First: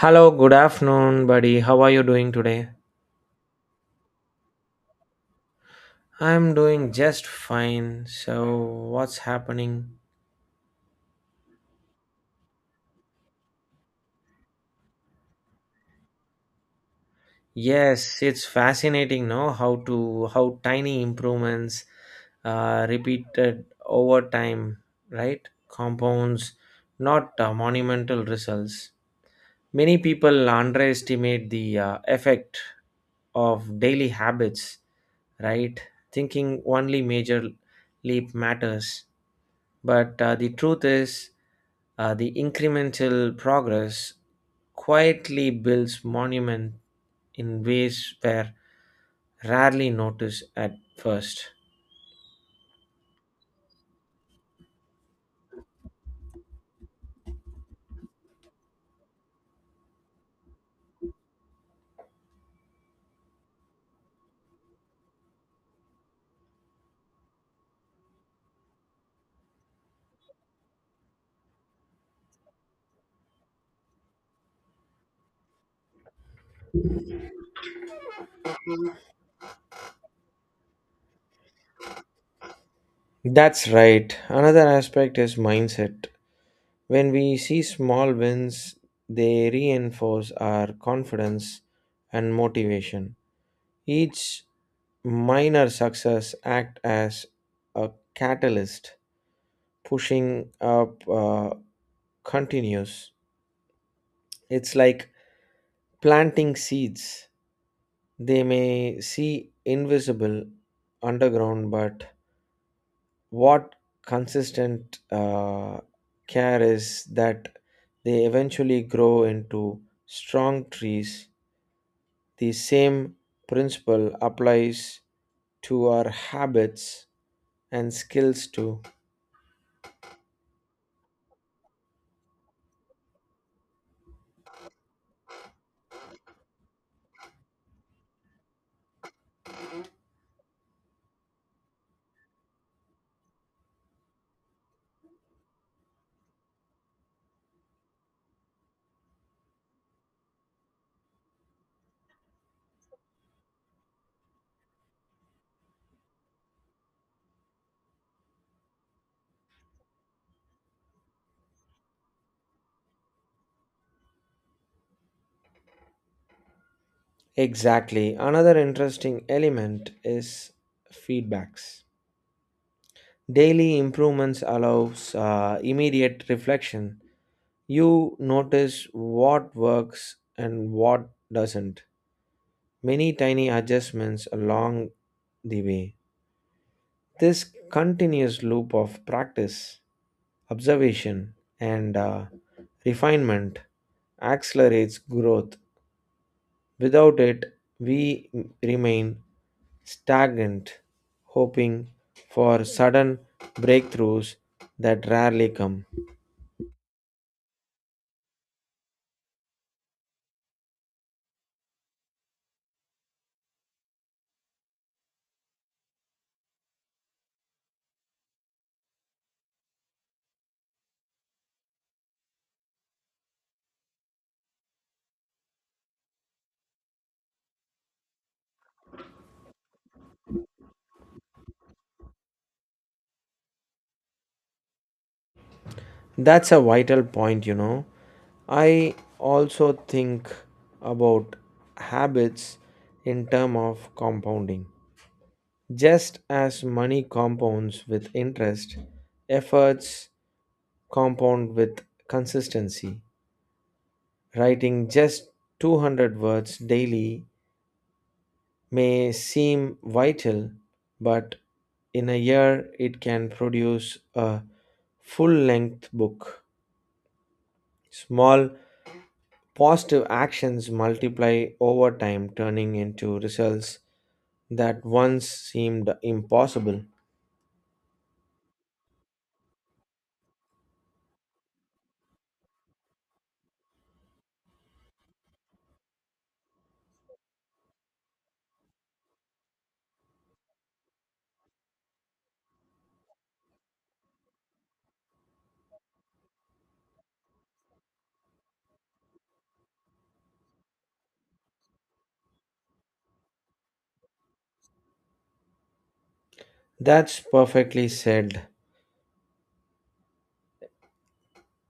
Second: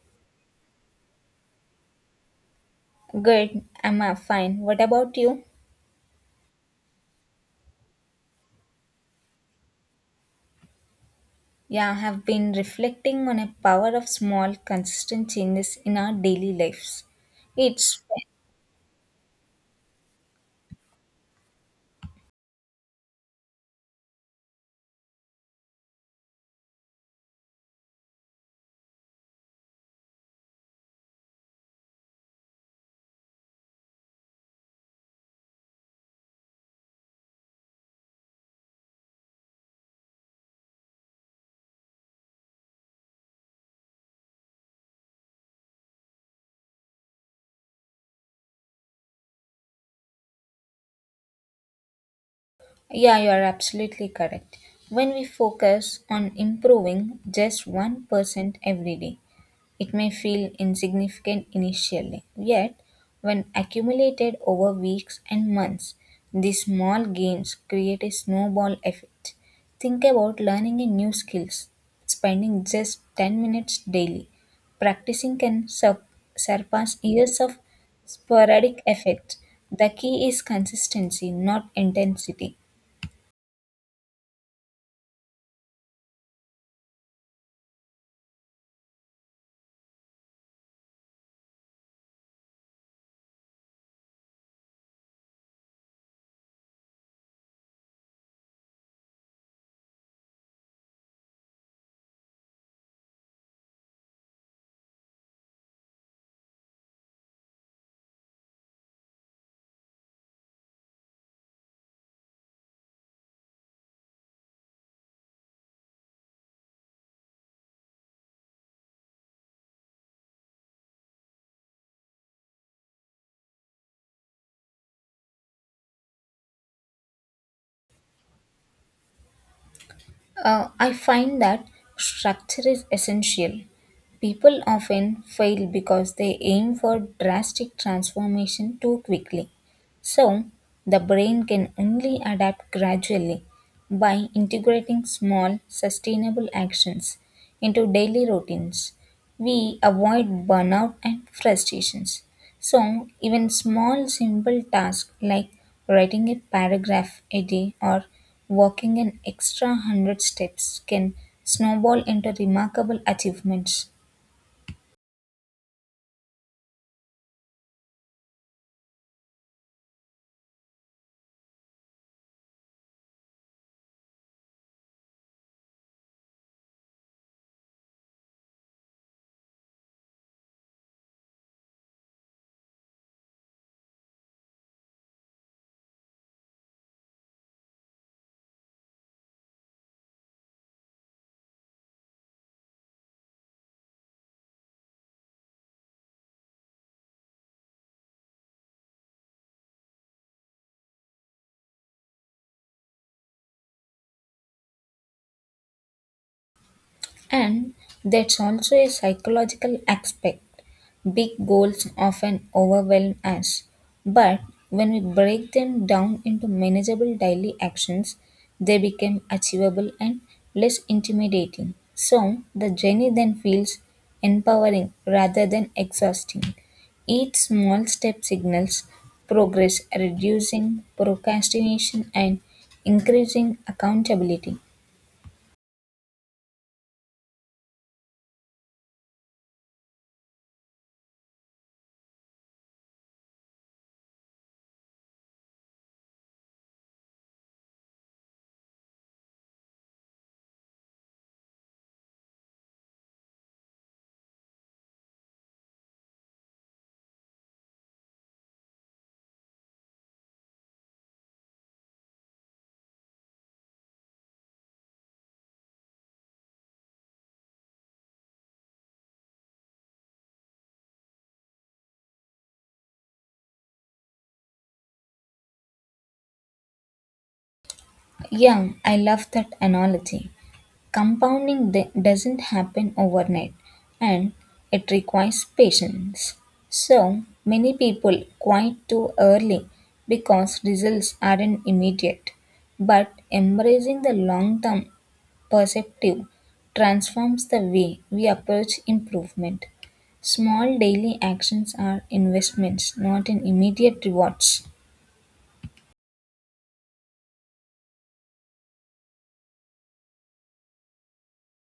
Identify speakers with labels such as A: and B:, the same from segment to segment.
A: Hello, good afternoon, buddy. How are you doing today?
B: Good, I'm fine. What about you?
A: I'm doing just fine. So, what's happening?
B: Yeah, I have been reflecting on a power of small, consistent changes in our daily lives. It's,
A: Yes, it's fascinating, no? How to how tiny improvements, repeated over time, right? Compounds, not monumental results. Many people underestimate the effect of daily habits, right? Thinking only major leap matters. But the truth is, the incremental progress quietly builds monument in ways were rarely noticed at first.
B: yeah, you are absolutely correct. When we focus on improving just 1% every day, it may feel insignificant initially, yet, when accumulated over weeks and months, these small gains create a snowball effect. Think about learning a new skills, spending just 10 minutes daily. Practicing can sur- Surpass years of sporadic effect. The key is consistency, not intensity.
A: That's right. Another aspect is mindset. When we see small wins, they reinforce our confidence and motivation. Each minor success act as a catalyst, pushing up continues. It's like planting seeds. They may see invisible underground, but what consistent care is that they eventually grow into strong trees. The same principle applies to our habits and skills too.
B: I find that structure is essential. People often fail because they aim for drastic transformation too quickly. So, the brain can only adapt gradually by integrating small, sustainable actions into daily routines. We avoid burnout and frustrations. So, even small, simple tasks like writing a paragraph a day or walking an extra 100 steps can snowball into remarkable achievements.
A: Exactly. Another interesting element is feedbacks. Daily improvements allows immediate reflection. You notice what works and what doesn't. Many tiny adjustments along the way. This continuous loop of practice, observation, and refinement accelerates growth. Without it, we remain stagnant, hoping for sudden breakthroughs that rarely come.
B: And that's also a psychological aspect. Big goals often overwhelm us, but when we break them down into manageable daily actions, they become achievable and less intimidating. So the journey then feels empowering rather than exhausting. Each small step signals progress, reducing procrastination and increasing accountability.
A: That's a vital point, you know. I also think about habits in term of compounding. Just as money compounds with interest, efforts compound with consistency. Writing just 200 words daily may seem vital, but in a year it can produce a full length book. Small positive actions multiply over time, turning into results that once seemed impossible.
B: Yeah, I love that analogy. Doesn't happen overnight and it requires patience. So, many people quit too early because results aren't immediate. But embracing the long term perspective transforms the way we approach improvement. Small daily actions are investments, not in immediate rewards.
A: That's perfectly said.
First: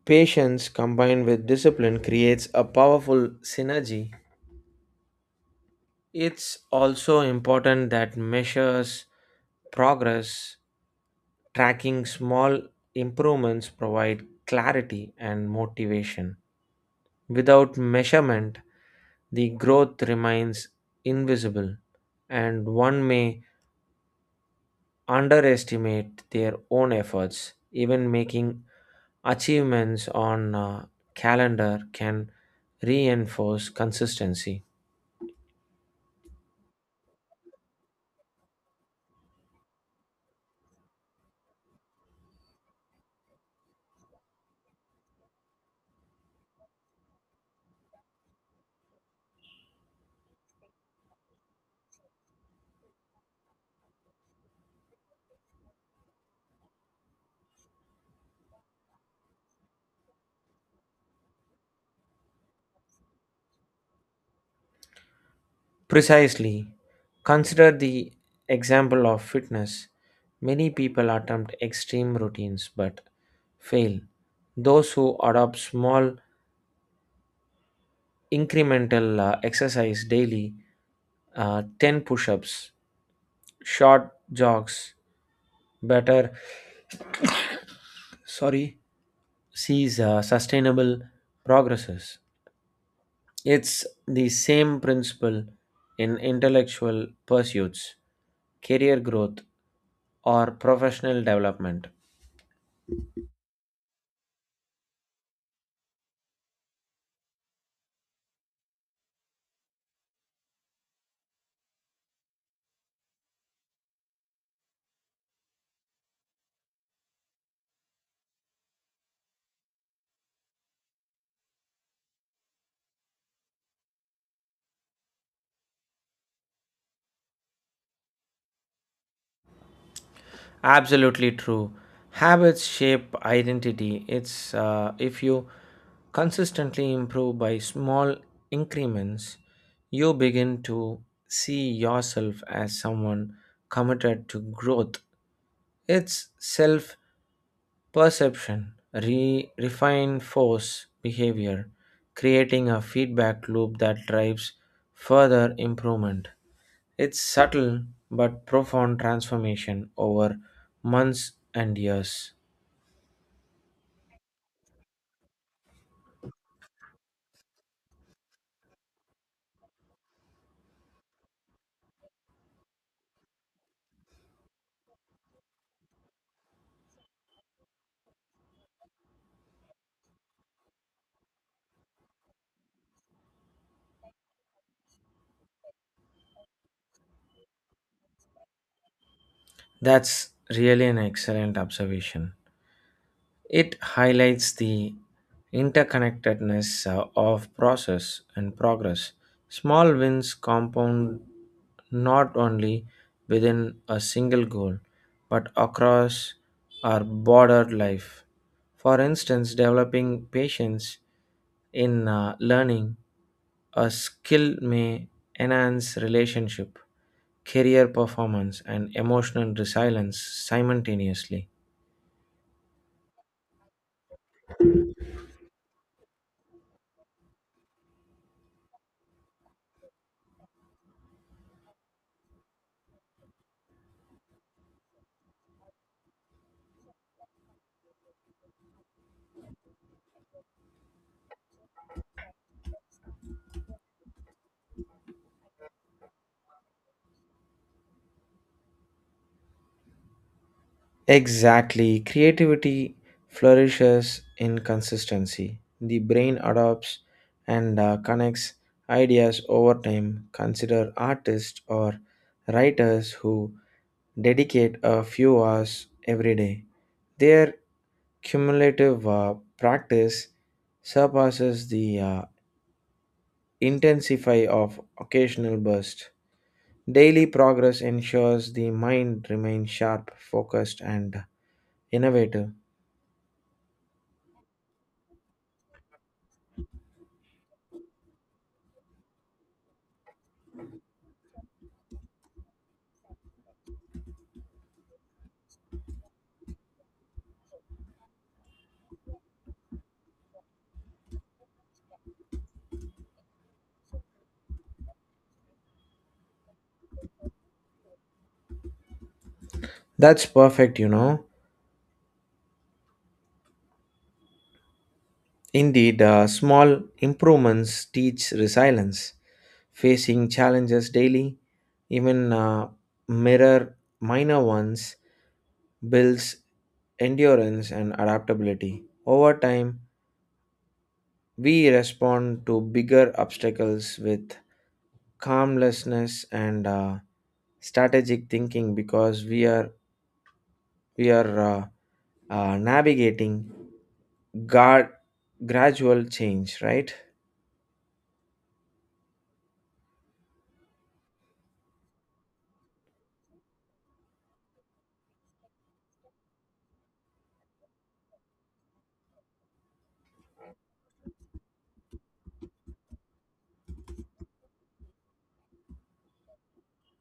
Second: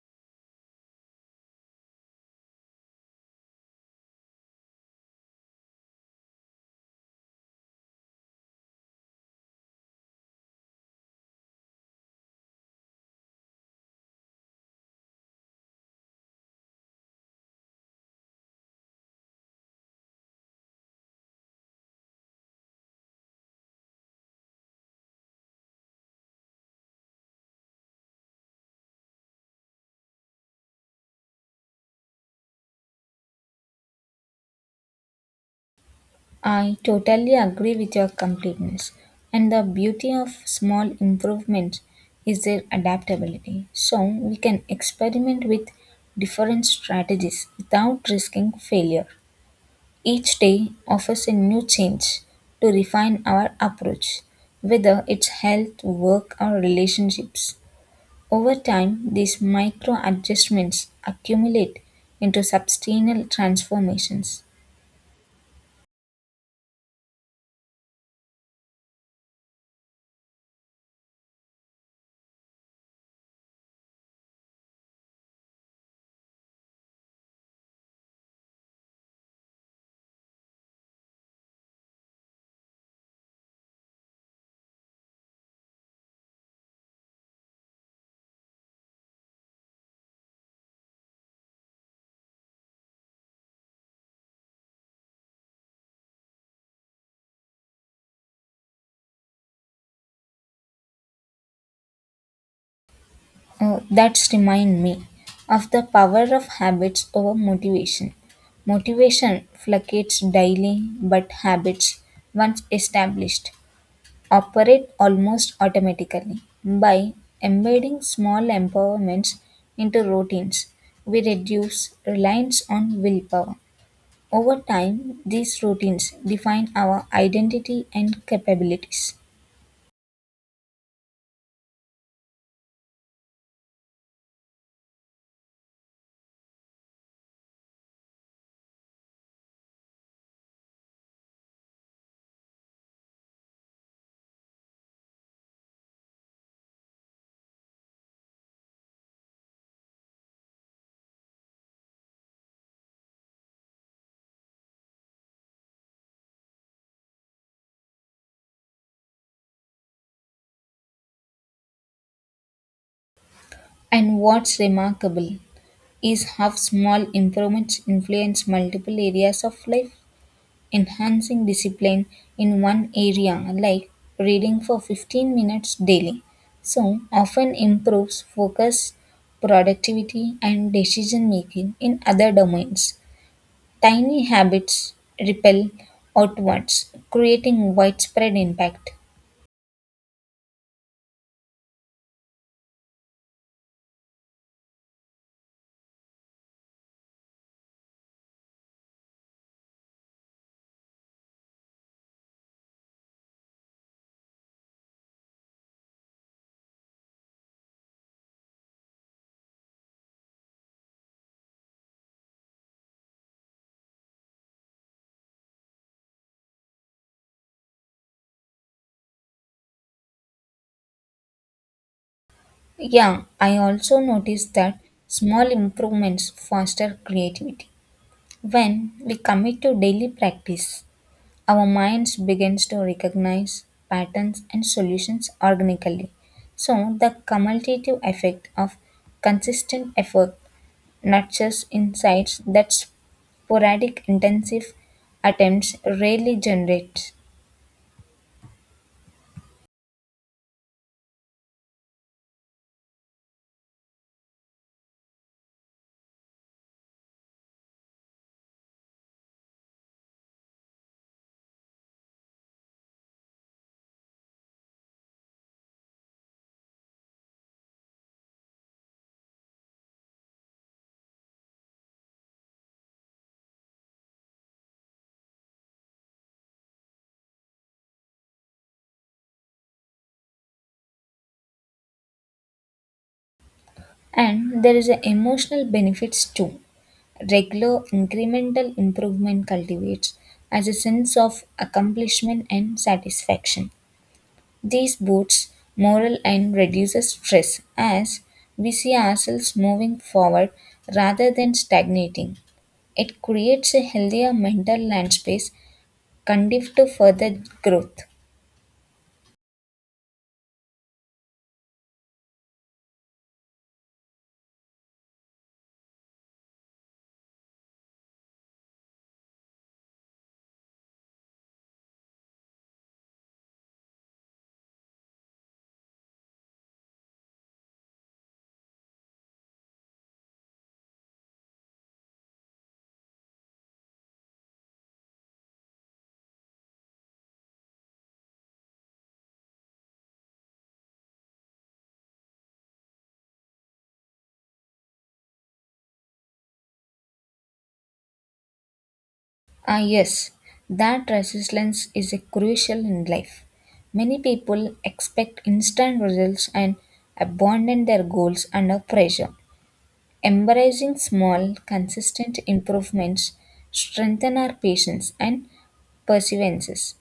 A: Patience combined with discipline creates a powerful synergy. It's also important that measures progress, tracking small improvements provide clarity and motivation. Without measurement, the growth remains invisible and one may underestimate their own efforts. Even making achievements on a calendar can reinforce consistency.
B: I totally agree with your completeness. And the beauty of small improvements is their adaptability. So we can experiment with different strategies without risking failure. Each day offers a new change to refine our approach, whether it's health, work, or relationships. Over time, these micro adjustments accumulate into substantial transformations.
A: Precisely, consider the example of fitness. Many people attempt extreme routines but fail. Those who adopt small incremental exercise daily, 10 push ups, short jogs, better, sorry, sees sustainable progresses. It's the same principle in intellectual pursuits, career growth, or professional development.
B: That's remind me of the power of habits over motivation. Motivation fluctuates daily, but habits, once established, operate almost automatically. By embedding small empowerments into routines, we reduce reliance on willpower. Over time, these routines define our identity and capabilities.
A: Absolutely true. Habits shape identity. It's if you consistently improve by small increments, you begin to see yourself as someone committed to growth. It's self Perception re- refine force behavior, creating a feedback loop that drives further improvement. It's subtle but profound transformation over months and years.
B: And what's remarkable is how small improvements influence multiple areas of life. Enhancing discipline in one area, like reading for 15 minutes daily, so often improves focus, productivity, and decision making in other domains. Tiny habits repel outwards, creating widespread impact.
A: That's really an excellent observation. It highlights the interconnectedness of process and progress. Small wins compound not only within a single goal but across our broader life. For instance, developing patience in learning a skill may enhance relationship, career performance, and emotional resilience simultaneously.
B: Yeah, I also noticed that small improvements foster creativity. When we commit to daily practice, our minds begins to recognize patterns and solutions organically. So the cumulative effect of consistent effort nurtures insights that sporadic intensive attempts rarely generate.
A: Exactly. Creativity flourishes in consistency. The brain adopts and connects ideas over time. Consider artists or writers who dedicate a few hours every day. Their cumulative practice surpasses the intensify of occasional bursts. Daily progress ensures the mind remains sharp, focused, and innovative.
B: And there is an emotional benefits too. Regular incremental improvement cultivates as a sense of accomplishment and satisfaction. This boosts morale and reduces stress as we see ourselves moving forward rather than stagnating. It creates a healthier mental land space conducive to further growth.
A: That's perfect, you know. Indeed, small improvements teach resilience. Facing challenges daily, even mirror minor ones, builds endurance and adaptability. Over time, we respond to bigger obstacles with calmlessness and strategic thinking because we are navigating guard, gradual change, right?
B: Ah, yes, that resilience is a crucial in life. Many people expect instant results and abandon their goals under pressure. Embracing small, consistent improvements strengthen our patience and perseverances.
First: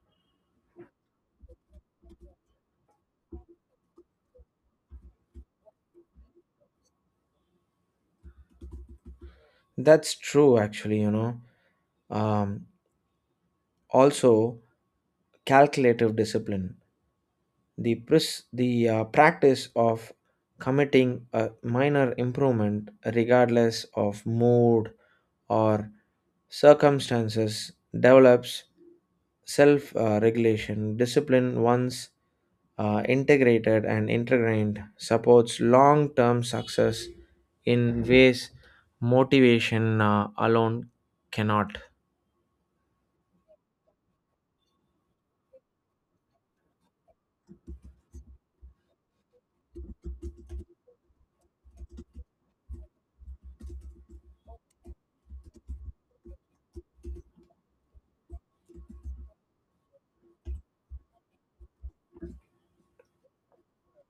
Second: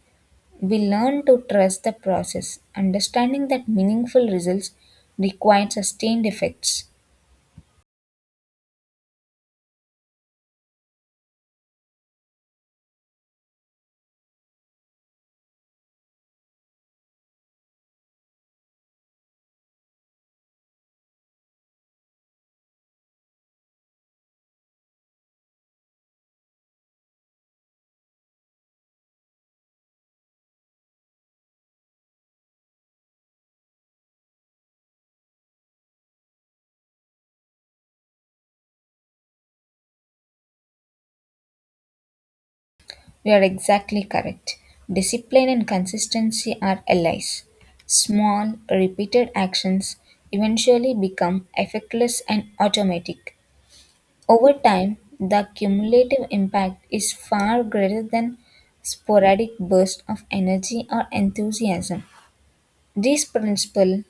B: We learn to trust the process, understanding that meaningful results require sustained efforts.
A: That's true, actually, you know. Um, also, calculative discipline, the practice of committing a minor improvement, regardless of mood or circumstances, develops self regulation. Discipline, once integrated, supports long term success in ways motivation alone cannot.
B: You are exactly correct. Discipline and consistency are allies. Small, repeated actions eventually become effortless and automatic. Over time, the cumulative impact is far greater than sporadic bursts of energy or enthusiasm. This principle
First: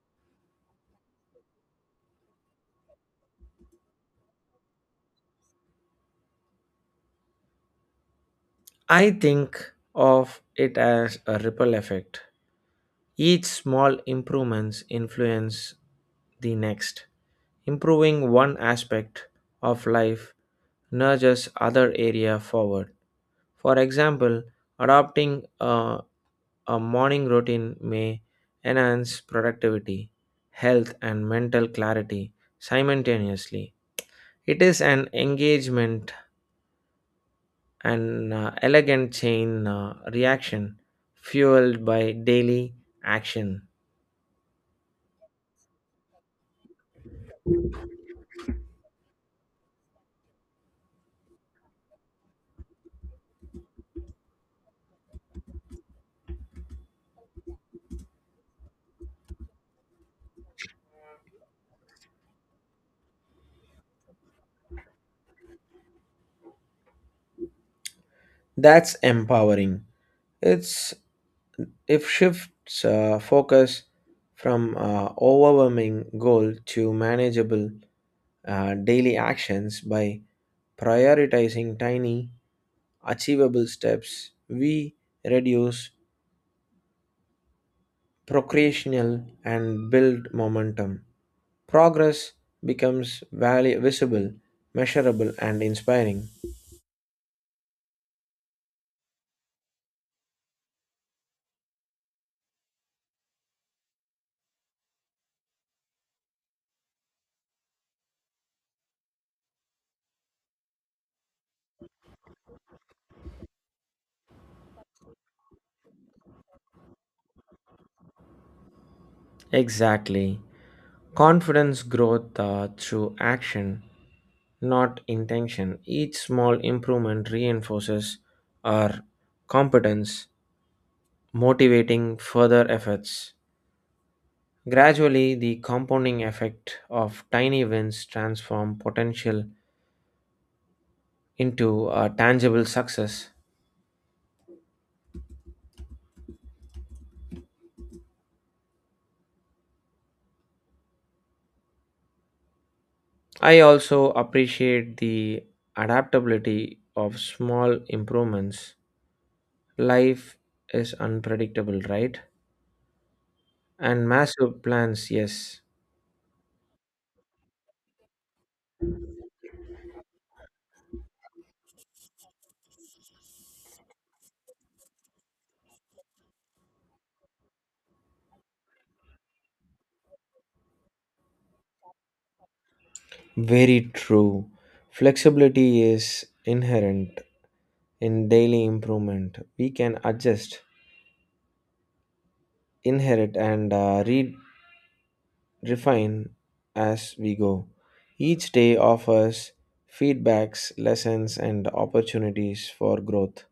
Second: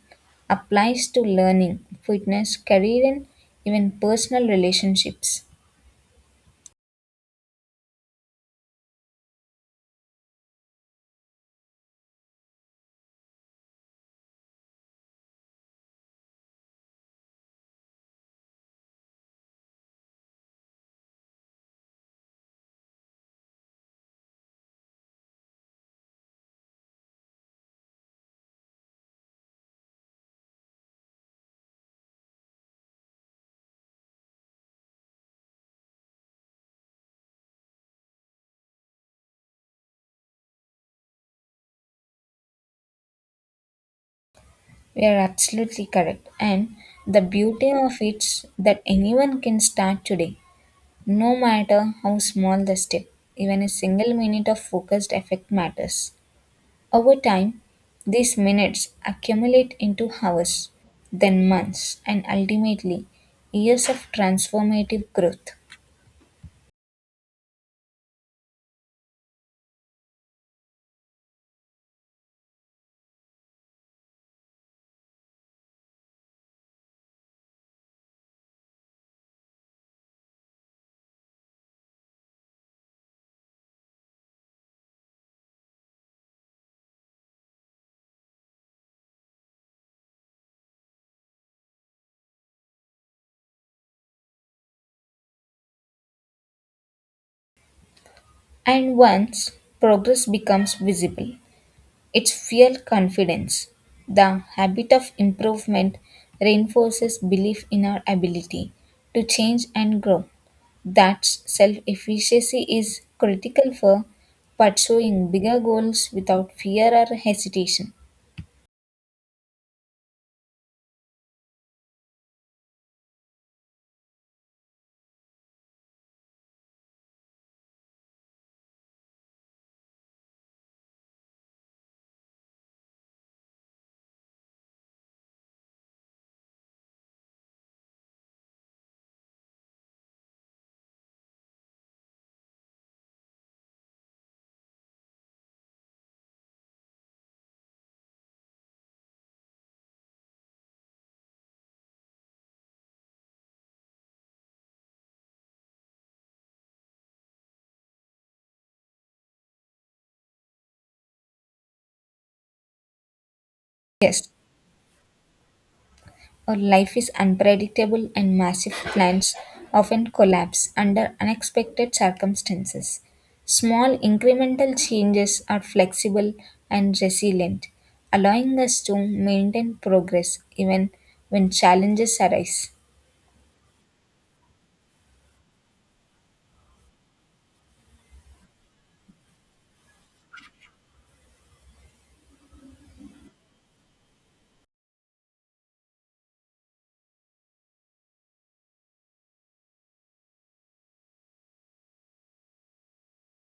B: applies to learning, fitness, career, and even personal relationships.
A: I think of it as a ripple effect. Each small improvements influence the next. Improving one aspect of life nudges other area forward. For example, adopting a morning routine may enhance productivity, health and mental clarity simultaneously. It is an engagement an elegant chain reaction fueled by daily action.
B: You are absolutely correct. And the beauty of it's that anyone can start today, no matter how small the step. Even a single minute of focused effect matters. Over time, these minutes accumulate into hours, then months, and ultimately years of transformative growth.
A: That's empowering. It's if shifts focus from overwhelming goal to manageable daily actions by prioritizing tiny achievable steps, we reduce procrastinal and build momentum. Progress becomes visible, measurable, and inspiring.
B: And once progress becomes visible, it's fuel confidence. The habit of improvement reinforces belief in our ability to change and grow. That self efficacy is critical for pursuing bigger goals without fear or hesitation.
A: Exactly. Confidence growth through action, not intention. Each small improvement reinforces our competence, motivating further efforts. Gradually, the compounding effect of tiny wins transform potential into a tangible success. I also appreciate the adaptability of small improvements. Life is unpredictable, right? And
B: Yes.
A: massive plans, yes.
B: Our life is unpredictable, and massive plans often collapse under unexpected circumstances. Small incremental changes are flexible and resilient, allowing us to maintain progress even when challenges arise.
A: Very true. Flexibility is inherent in daily improvement. We can adjust, inherit, and refine as we go. Each day offers feedbacks, lessons, and opportunities for growth,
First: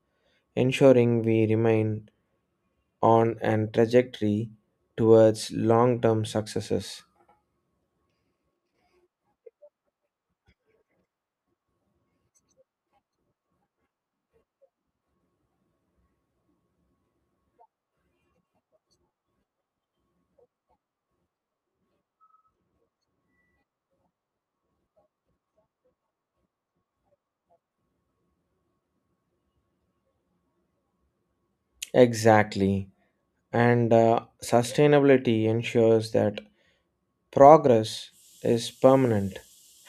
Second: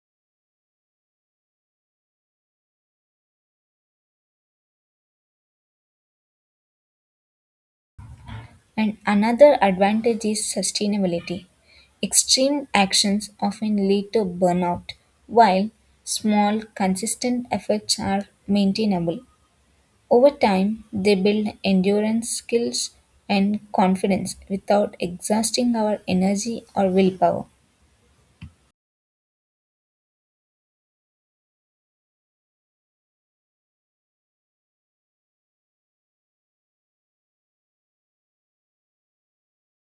A: ensuring we remain on an trajectory towards long term successes.
B: And another advantage is sustainability. Extreme actions often lead to burnout, while small, consistent efforts are maintainable. Over time, they build endurance skills and confidence without exhausting our energy or willpower.
A: Exactly. And sustainability ensures that progress is permanent.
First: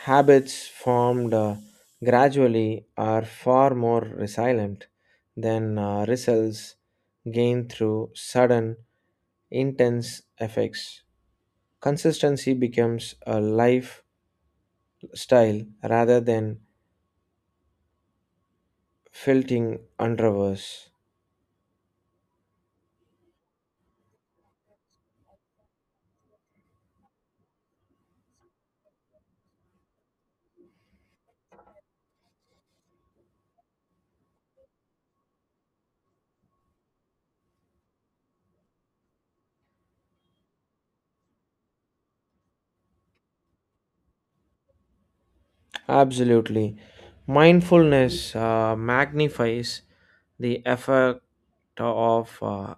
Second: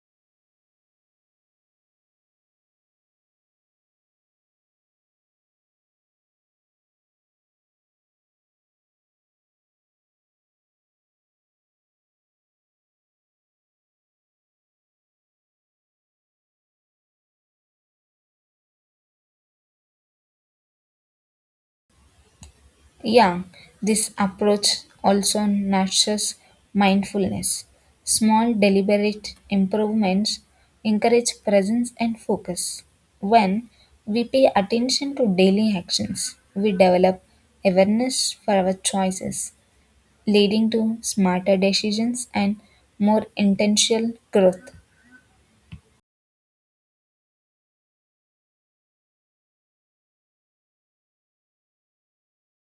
A: Habits formed gradually are far more resilient than results gained through sudden, intense effects. Consistency becomes a lifestyle rather than filtering underverse.
B: Yeah, this approach also nurtures mindfulness. Small, deliberate improvements encourage presence and focus. When we pay attention to daily actions, we develop awareness for our choices, leading to smarter decisions and more intentional growth.
A: Absolutely. Mindfulness magnifies the effect of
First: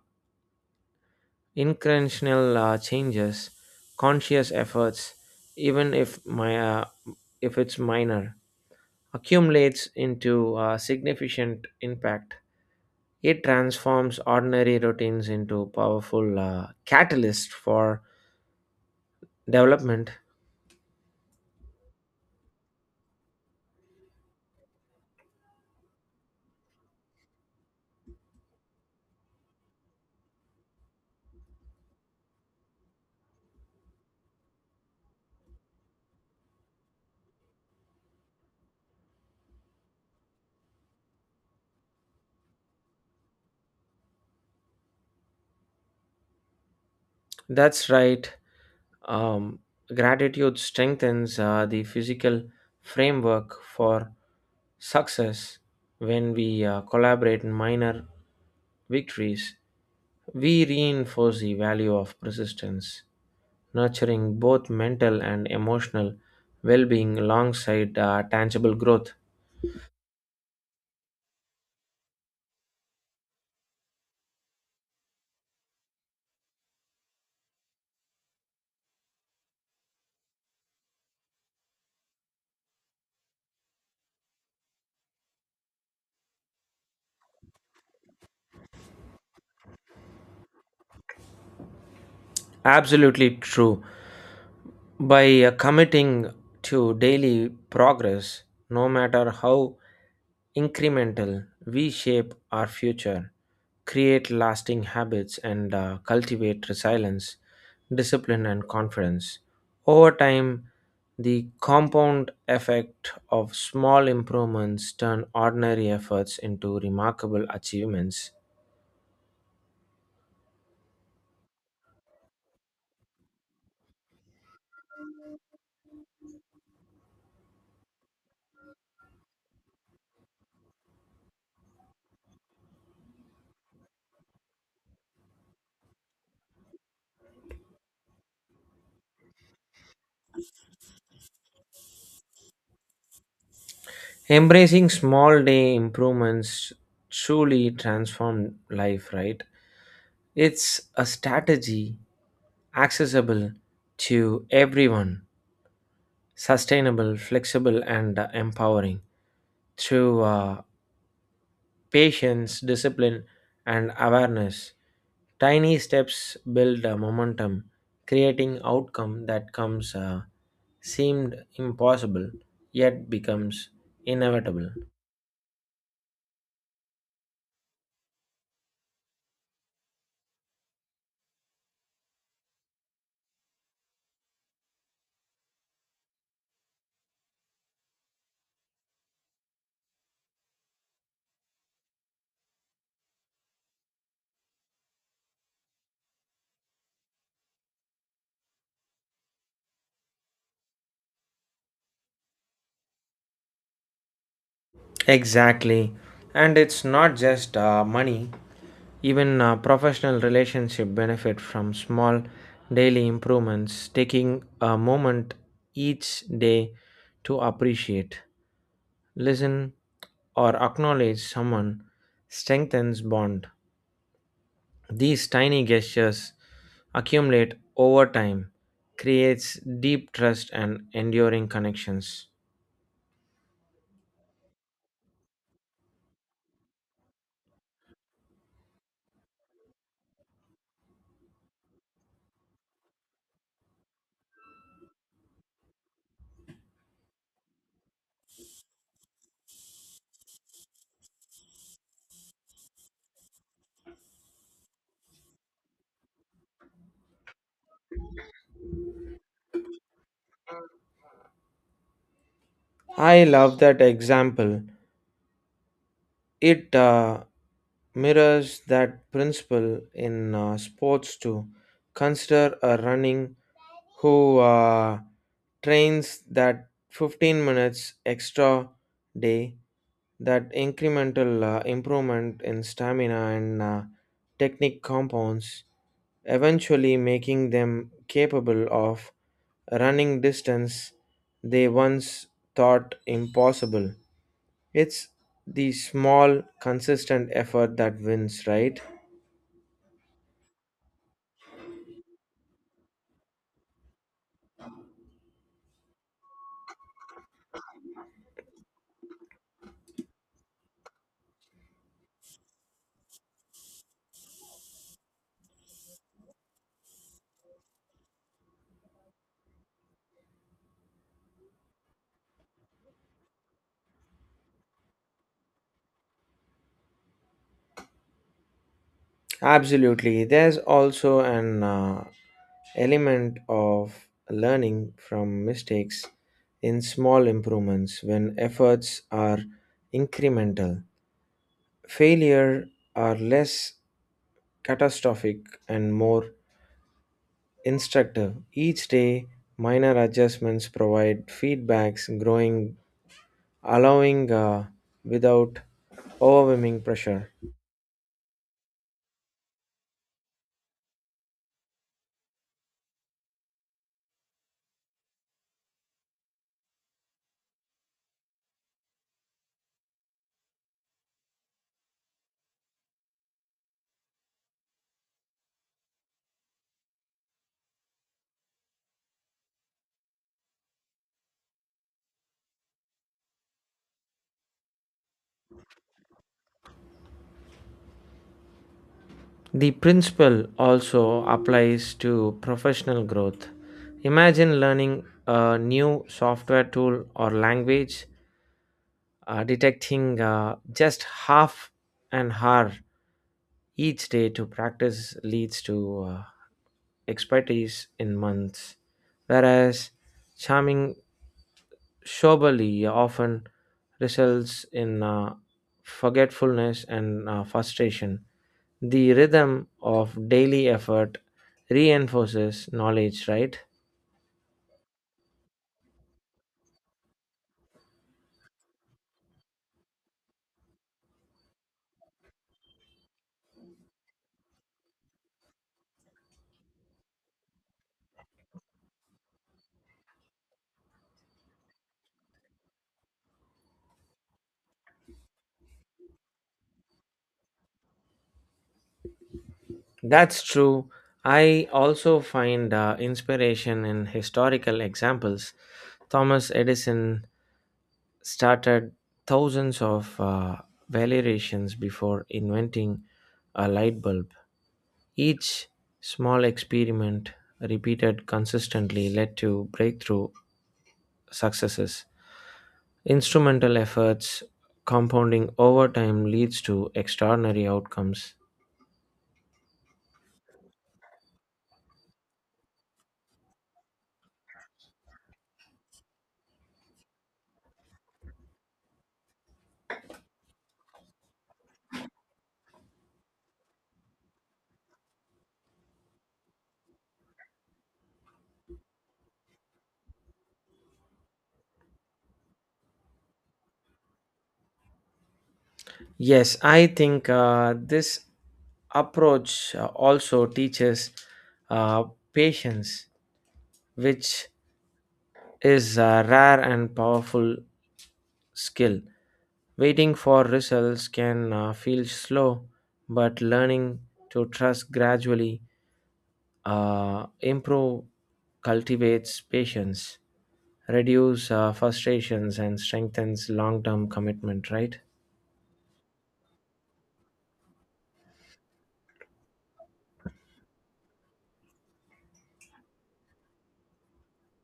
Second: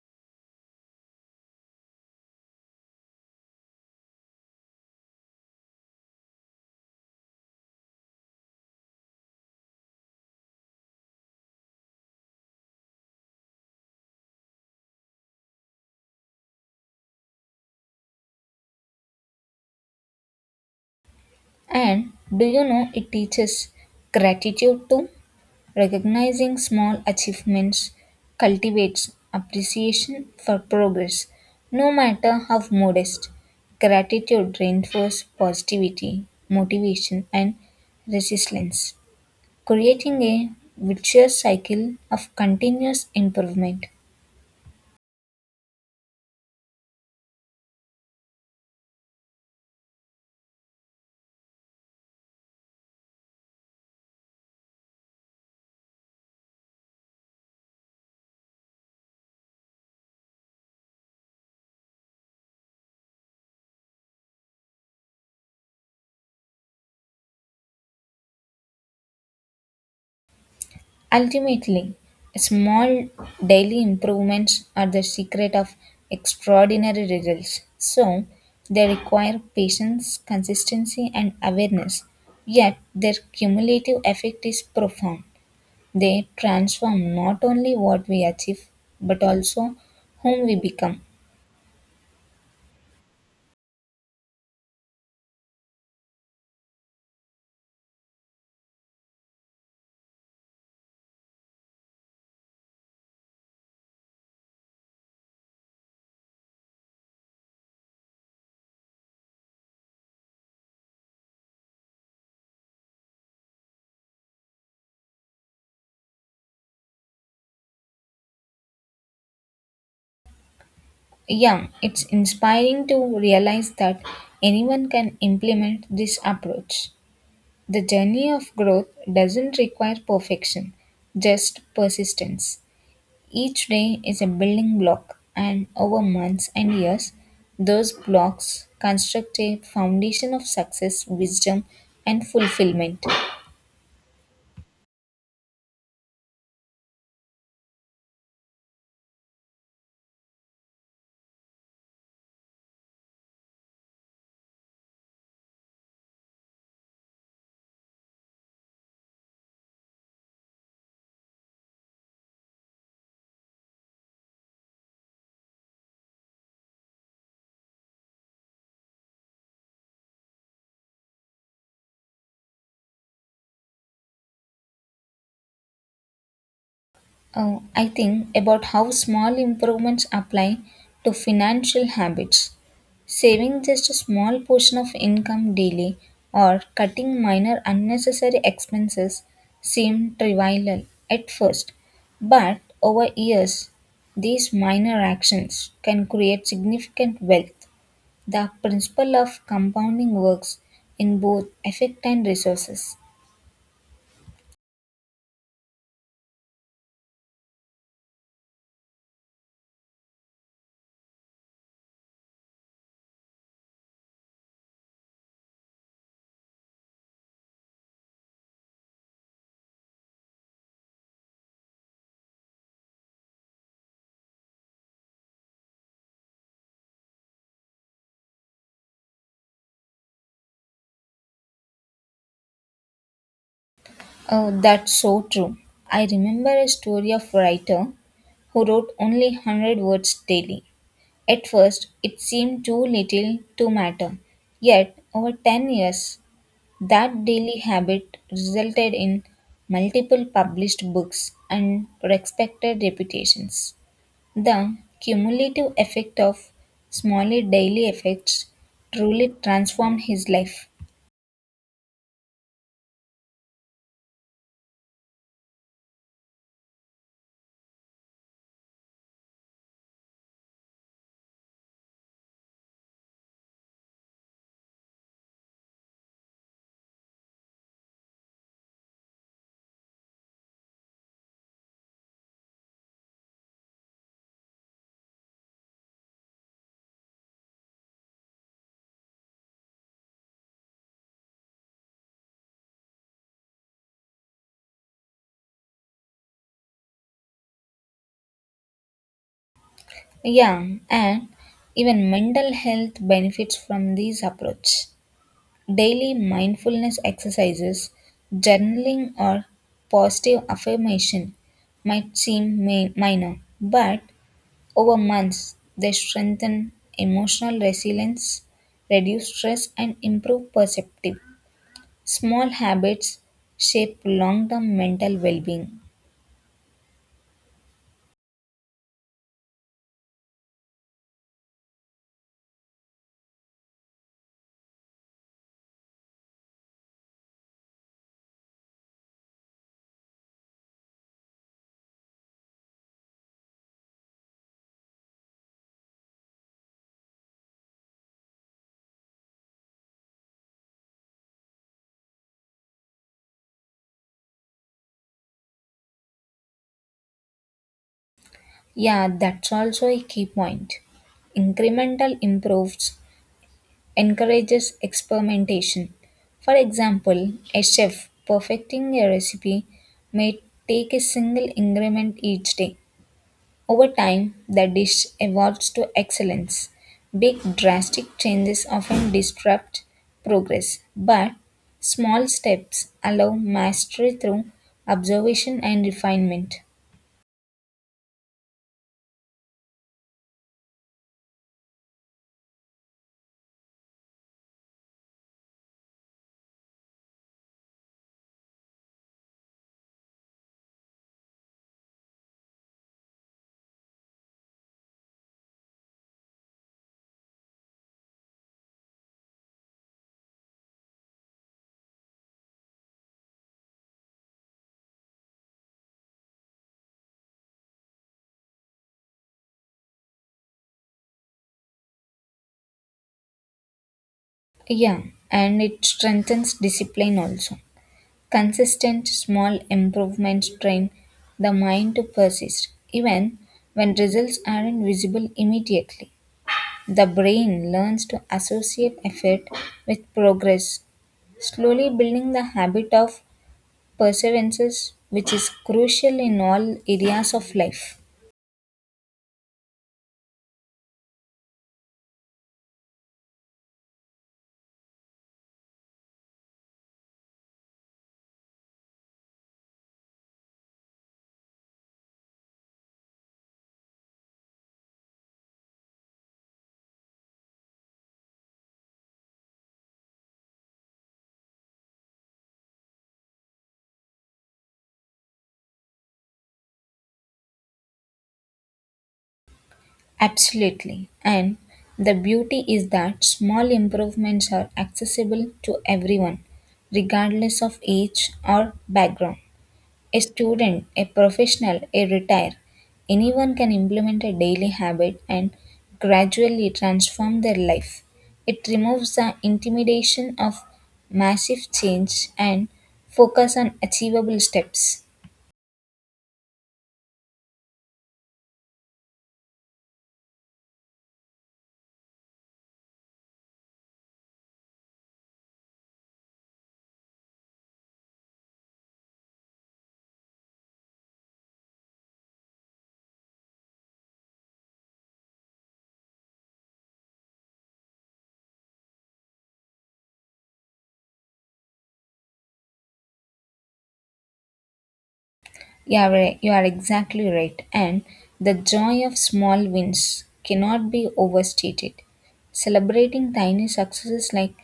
A: intentional changes, conscious efforts, even if my if it's minor, accumulates into a significant impact. It transforms ordinary routines into powerful catalyst for development.
B: And do you know it teaches gratitude too? Recognizing small achievements cultivates appreciation for progress, no matter how modest. Gratitude reinforces positivity, motivation, and resilience, creating a virtuous cycle of continuous improvement.
A: That's right. Um, gratitude strengthens the physical framework for success. When we collaborate in minor victories, we reinforce the value of persistence, nurturing both mental and emotional well being alongside tangible growth.
B: Ultimately, small daily improvements are the secret of extraordinary results. So, they require patience, consistency, and awareness. Yet, their cumulative effect is profound. They transform not only what we achieve, but also whom we become.
A: Absolutely true. By committing to daily progress, no matter how incremental, we shape our future, create lasting habits, and cultivate resilience, discipline, and confidence. Over time, the compound effect of small improvements turn ordinary efforts into remarkable achievements.
B: Yeah, it's inspiring to realize that anyone can implement this approach. The journey of growth doesn't require perfection, just persistence. Each day is a building block, and over months and years, those blocks construct a foundation of success, wisdom, and fulfillment.
A: Embracing small day improvements truly transform life, right? It's a strategy accessible to everyone, sustainable, flexible, and empowering through patience, discipline, and awareness. Tiny steps build a momentum, creating outcome that comes seemed impossible yet becomes inevitable.
B: I think about how small improvements apply to financial habits. Saving just a small portion of income daily or cutting minor unnecessary expenses seem trivial at first, but over years, these minor actions can create significant wealth. The principle of compounding works in both effect and resources.
A: Exactly. And it's not just money, even professional relationship benefit from small daily improvements, taking a moment each day to appreciate, listen, or acknowledge someone strengthens bond. These tiny gestures accumulate over time, creates deep trust and enduring connections.
B: Oh, that's so true. I remember a story of a writer who wrote only 100 words daily. At first, it seemed too little to matter. Yet, over 10 years, that daily habit resulted in multiple published books and respected reputations. The cumulative effect of smaller daily effects truly transformed his life.
A: I love that example. It mirrors that principle in sports too. Consider a running who trains that 15 minutes extra day that incremental improvement in stamina and technique compounds, eventually making them capable of running distance they once thought impossible. It's the small, consistent effort that wins, right?
B: Yeah, and even mental health benefits from these approach. Daily mindfulness exercises, journaling or positive affirmation minor, but over months they strengthen emotional resilience, reduce stress and improve perceptive. Small habits shape long-term mental well-being.
A: Absolutely. There's also an element of learning from mistakes in small improvements when efforts are incremental. Failure are less catastrophic and more instructive. Each day, minor adjustments provide feedbacks, growing, allowing without overwhelming pressure.
B: Yeah, that's also a key point. Incremental improves encourages experimentation. For example, a chef perfecting a recipe may take a single ingredient each day. Over time, the dish evolves to excellence. Big drastic changes often disrupt progress, but small steps allow mastery through observation and refinement.
A: The principle also applies to professional growth. Imagine learning a new software tool or language, detecting just half an hour each day to practice leads to expertise in months, whereas charming Shobali often results in forgetfulness and frustration. The rhythm of daily effort reinforces knowledge, right?
B: Yeah, and it strengthens discipline also. Consistent small improvements train the mind to persist even when results aren't visible immediately. The brain learns to associate effort with progress, slowly building the habit of perseverance, which is crucial in all areas of life.
A: That's true. I also find inspiration in historical examples. Thomas Edison started thousands of variations before inventing a light bulb. Each small experiment repeated consistently led to breakthrough successes. Instrumental efforts compounding over time leads to extraordinary outcomes.
B: Absolutely. And the beauty is that small improvements are accessible to everyone, regardless of age or background. A student, a professional, a retire, anyone can implement a daily habit and gradually transform their life. It removes the intimidation of massive change and focus on achievable steps.
A: Yes, I think this approach also teaches uh, patience, which is a rare and powerful skill. Waiting for results can feel slow, but learning to trust gradually improve cultivates patience reduce frustrations and strengthens long-term commitment, right?
B: Yeah, right. You are exactly right. And the joy of small wins cannot be overstated. Celebrating tiny successes like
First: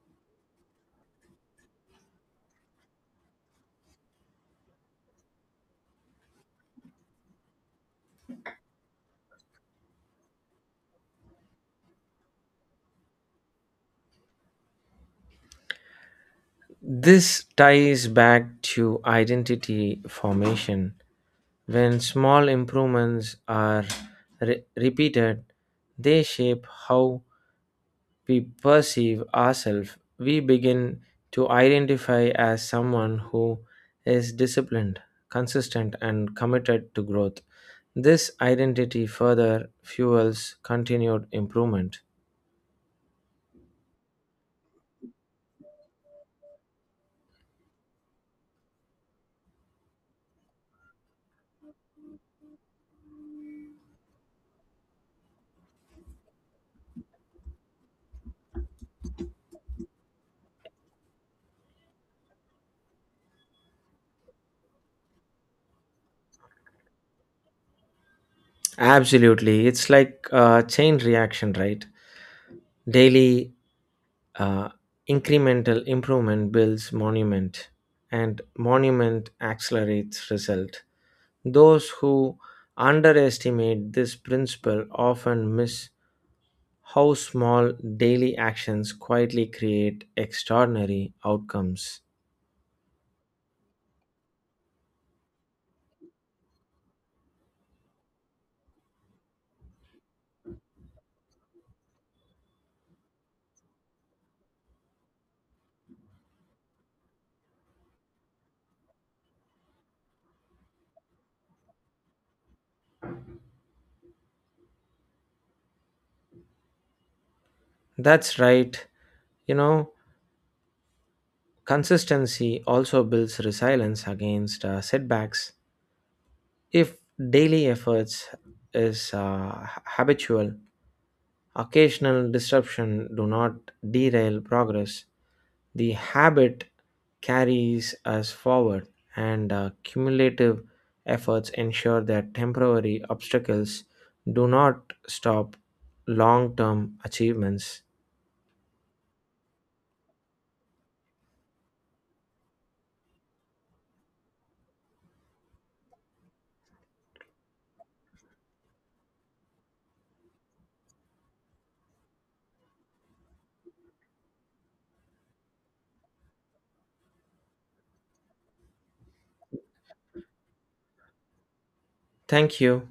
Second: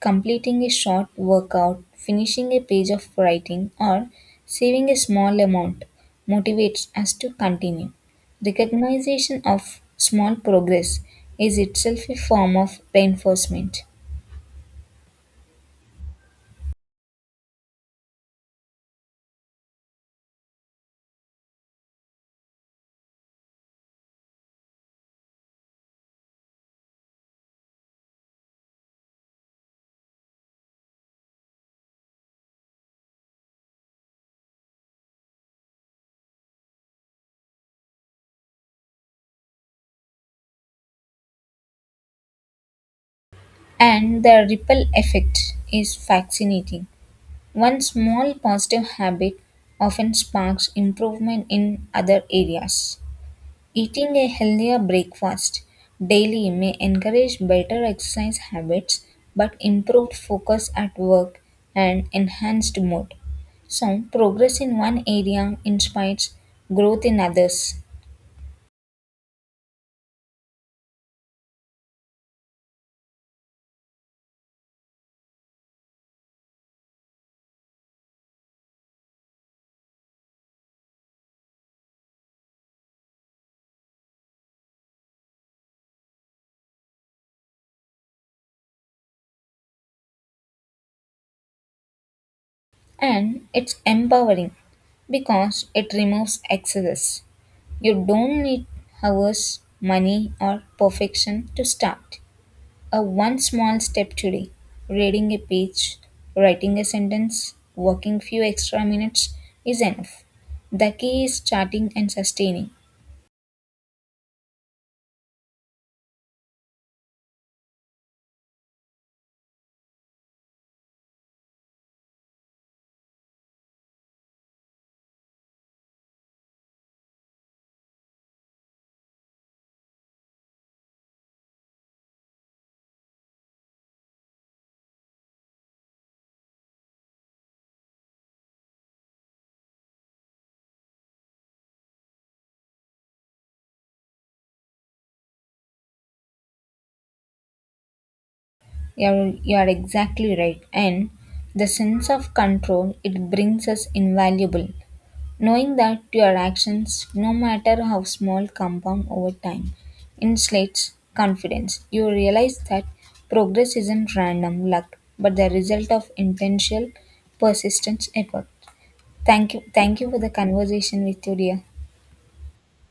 B: completing a short workout, finishing a page of writing, or saving a small amount motivates us to continue. Recognition of small progress is itself a form of reinforcement,
A: This ties back to identity formation when small improvements are repeated they shape how we perceive ourselves, we begin to identify as someone who is disciplined, consistent, and committed to growth. This identity further fuels continued improvement.
B: and the ripple effect is fascinating. One small positive habit often sparks improvement in other areas. Eating a healthier breakfast daily may encourage better exercise habits but improved focus at work and enhanced mood. So, progress in one area inspires growth in others,
A: Absolutely. It's like a chain reaction, right? Daily uh, incremental improvement builds monument, and monument accelerates result. Those who underestimate this principle often miss how small daily actions quietly create extraordinary outcomes.
B: and it's empowering because it removes excess. You don't need hours, money, or perfection to start. A one small step today, reading a page, writing a sentence, working few extra minutes is enough. The key is starting and sustaining.
A: That's right. You know, consistency also builds resilience against setbacks. If daily efforts is habitual, occasional disruption do not derail progress. The habit carries us forward, and cumulative efforts ensure that temporary obstacles do not stop long term achievements.
B: You are exactly right. And the sense of control it brings us invaluable. Knowing that your actions, no matter how small, compound over time, insulates confidence. You realize that progress isn't random luck, but the result of intentional, persistent effort. Thank you. Thank you for the conversation with you, dear.
A: Thank you.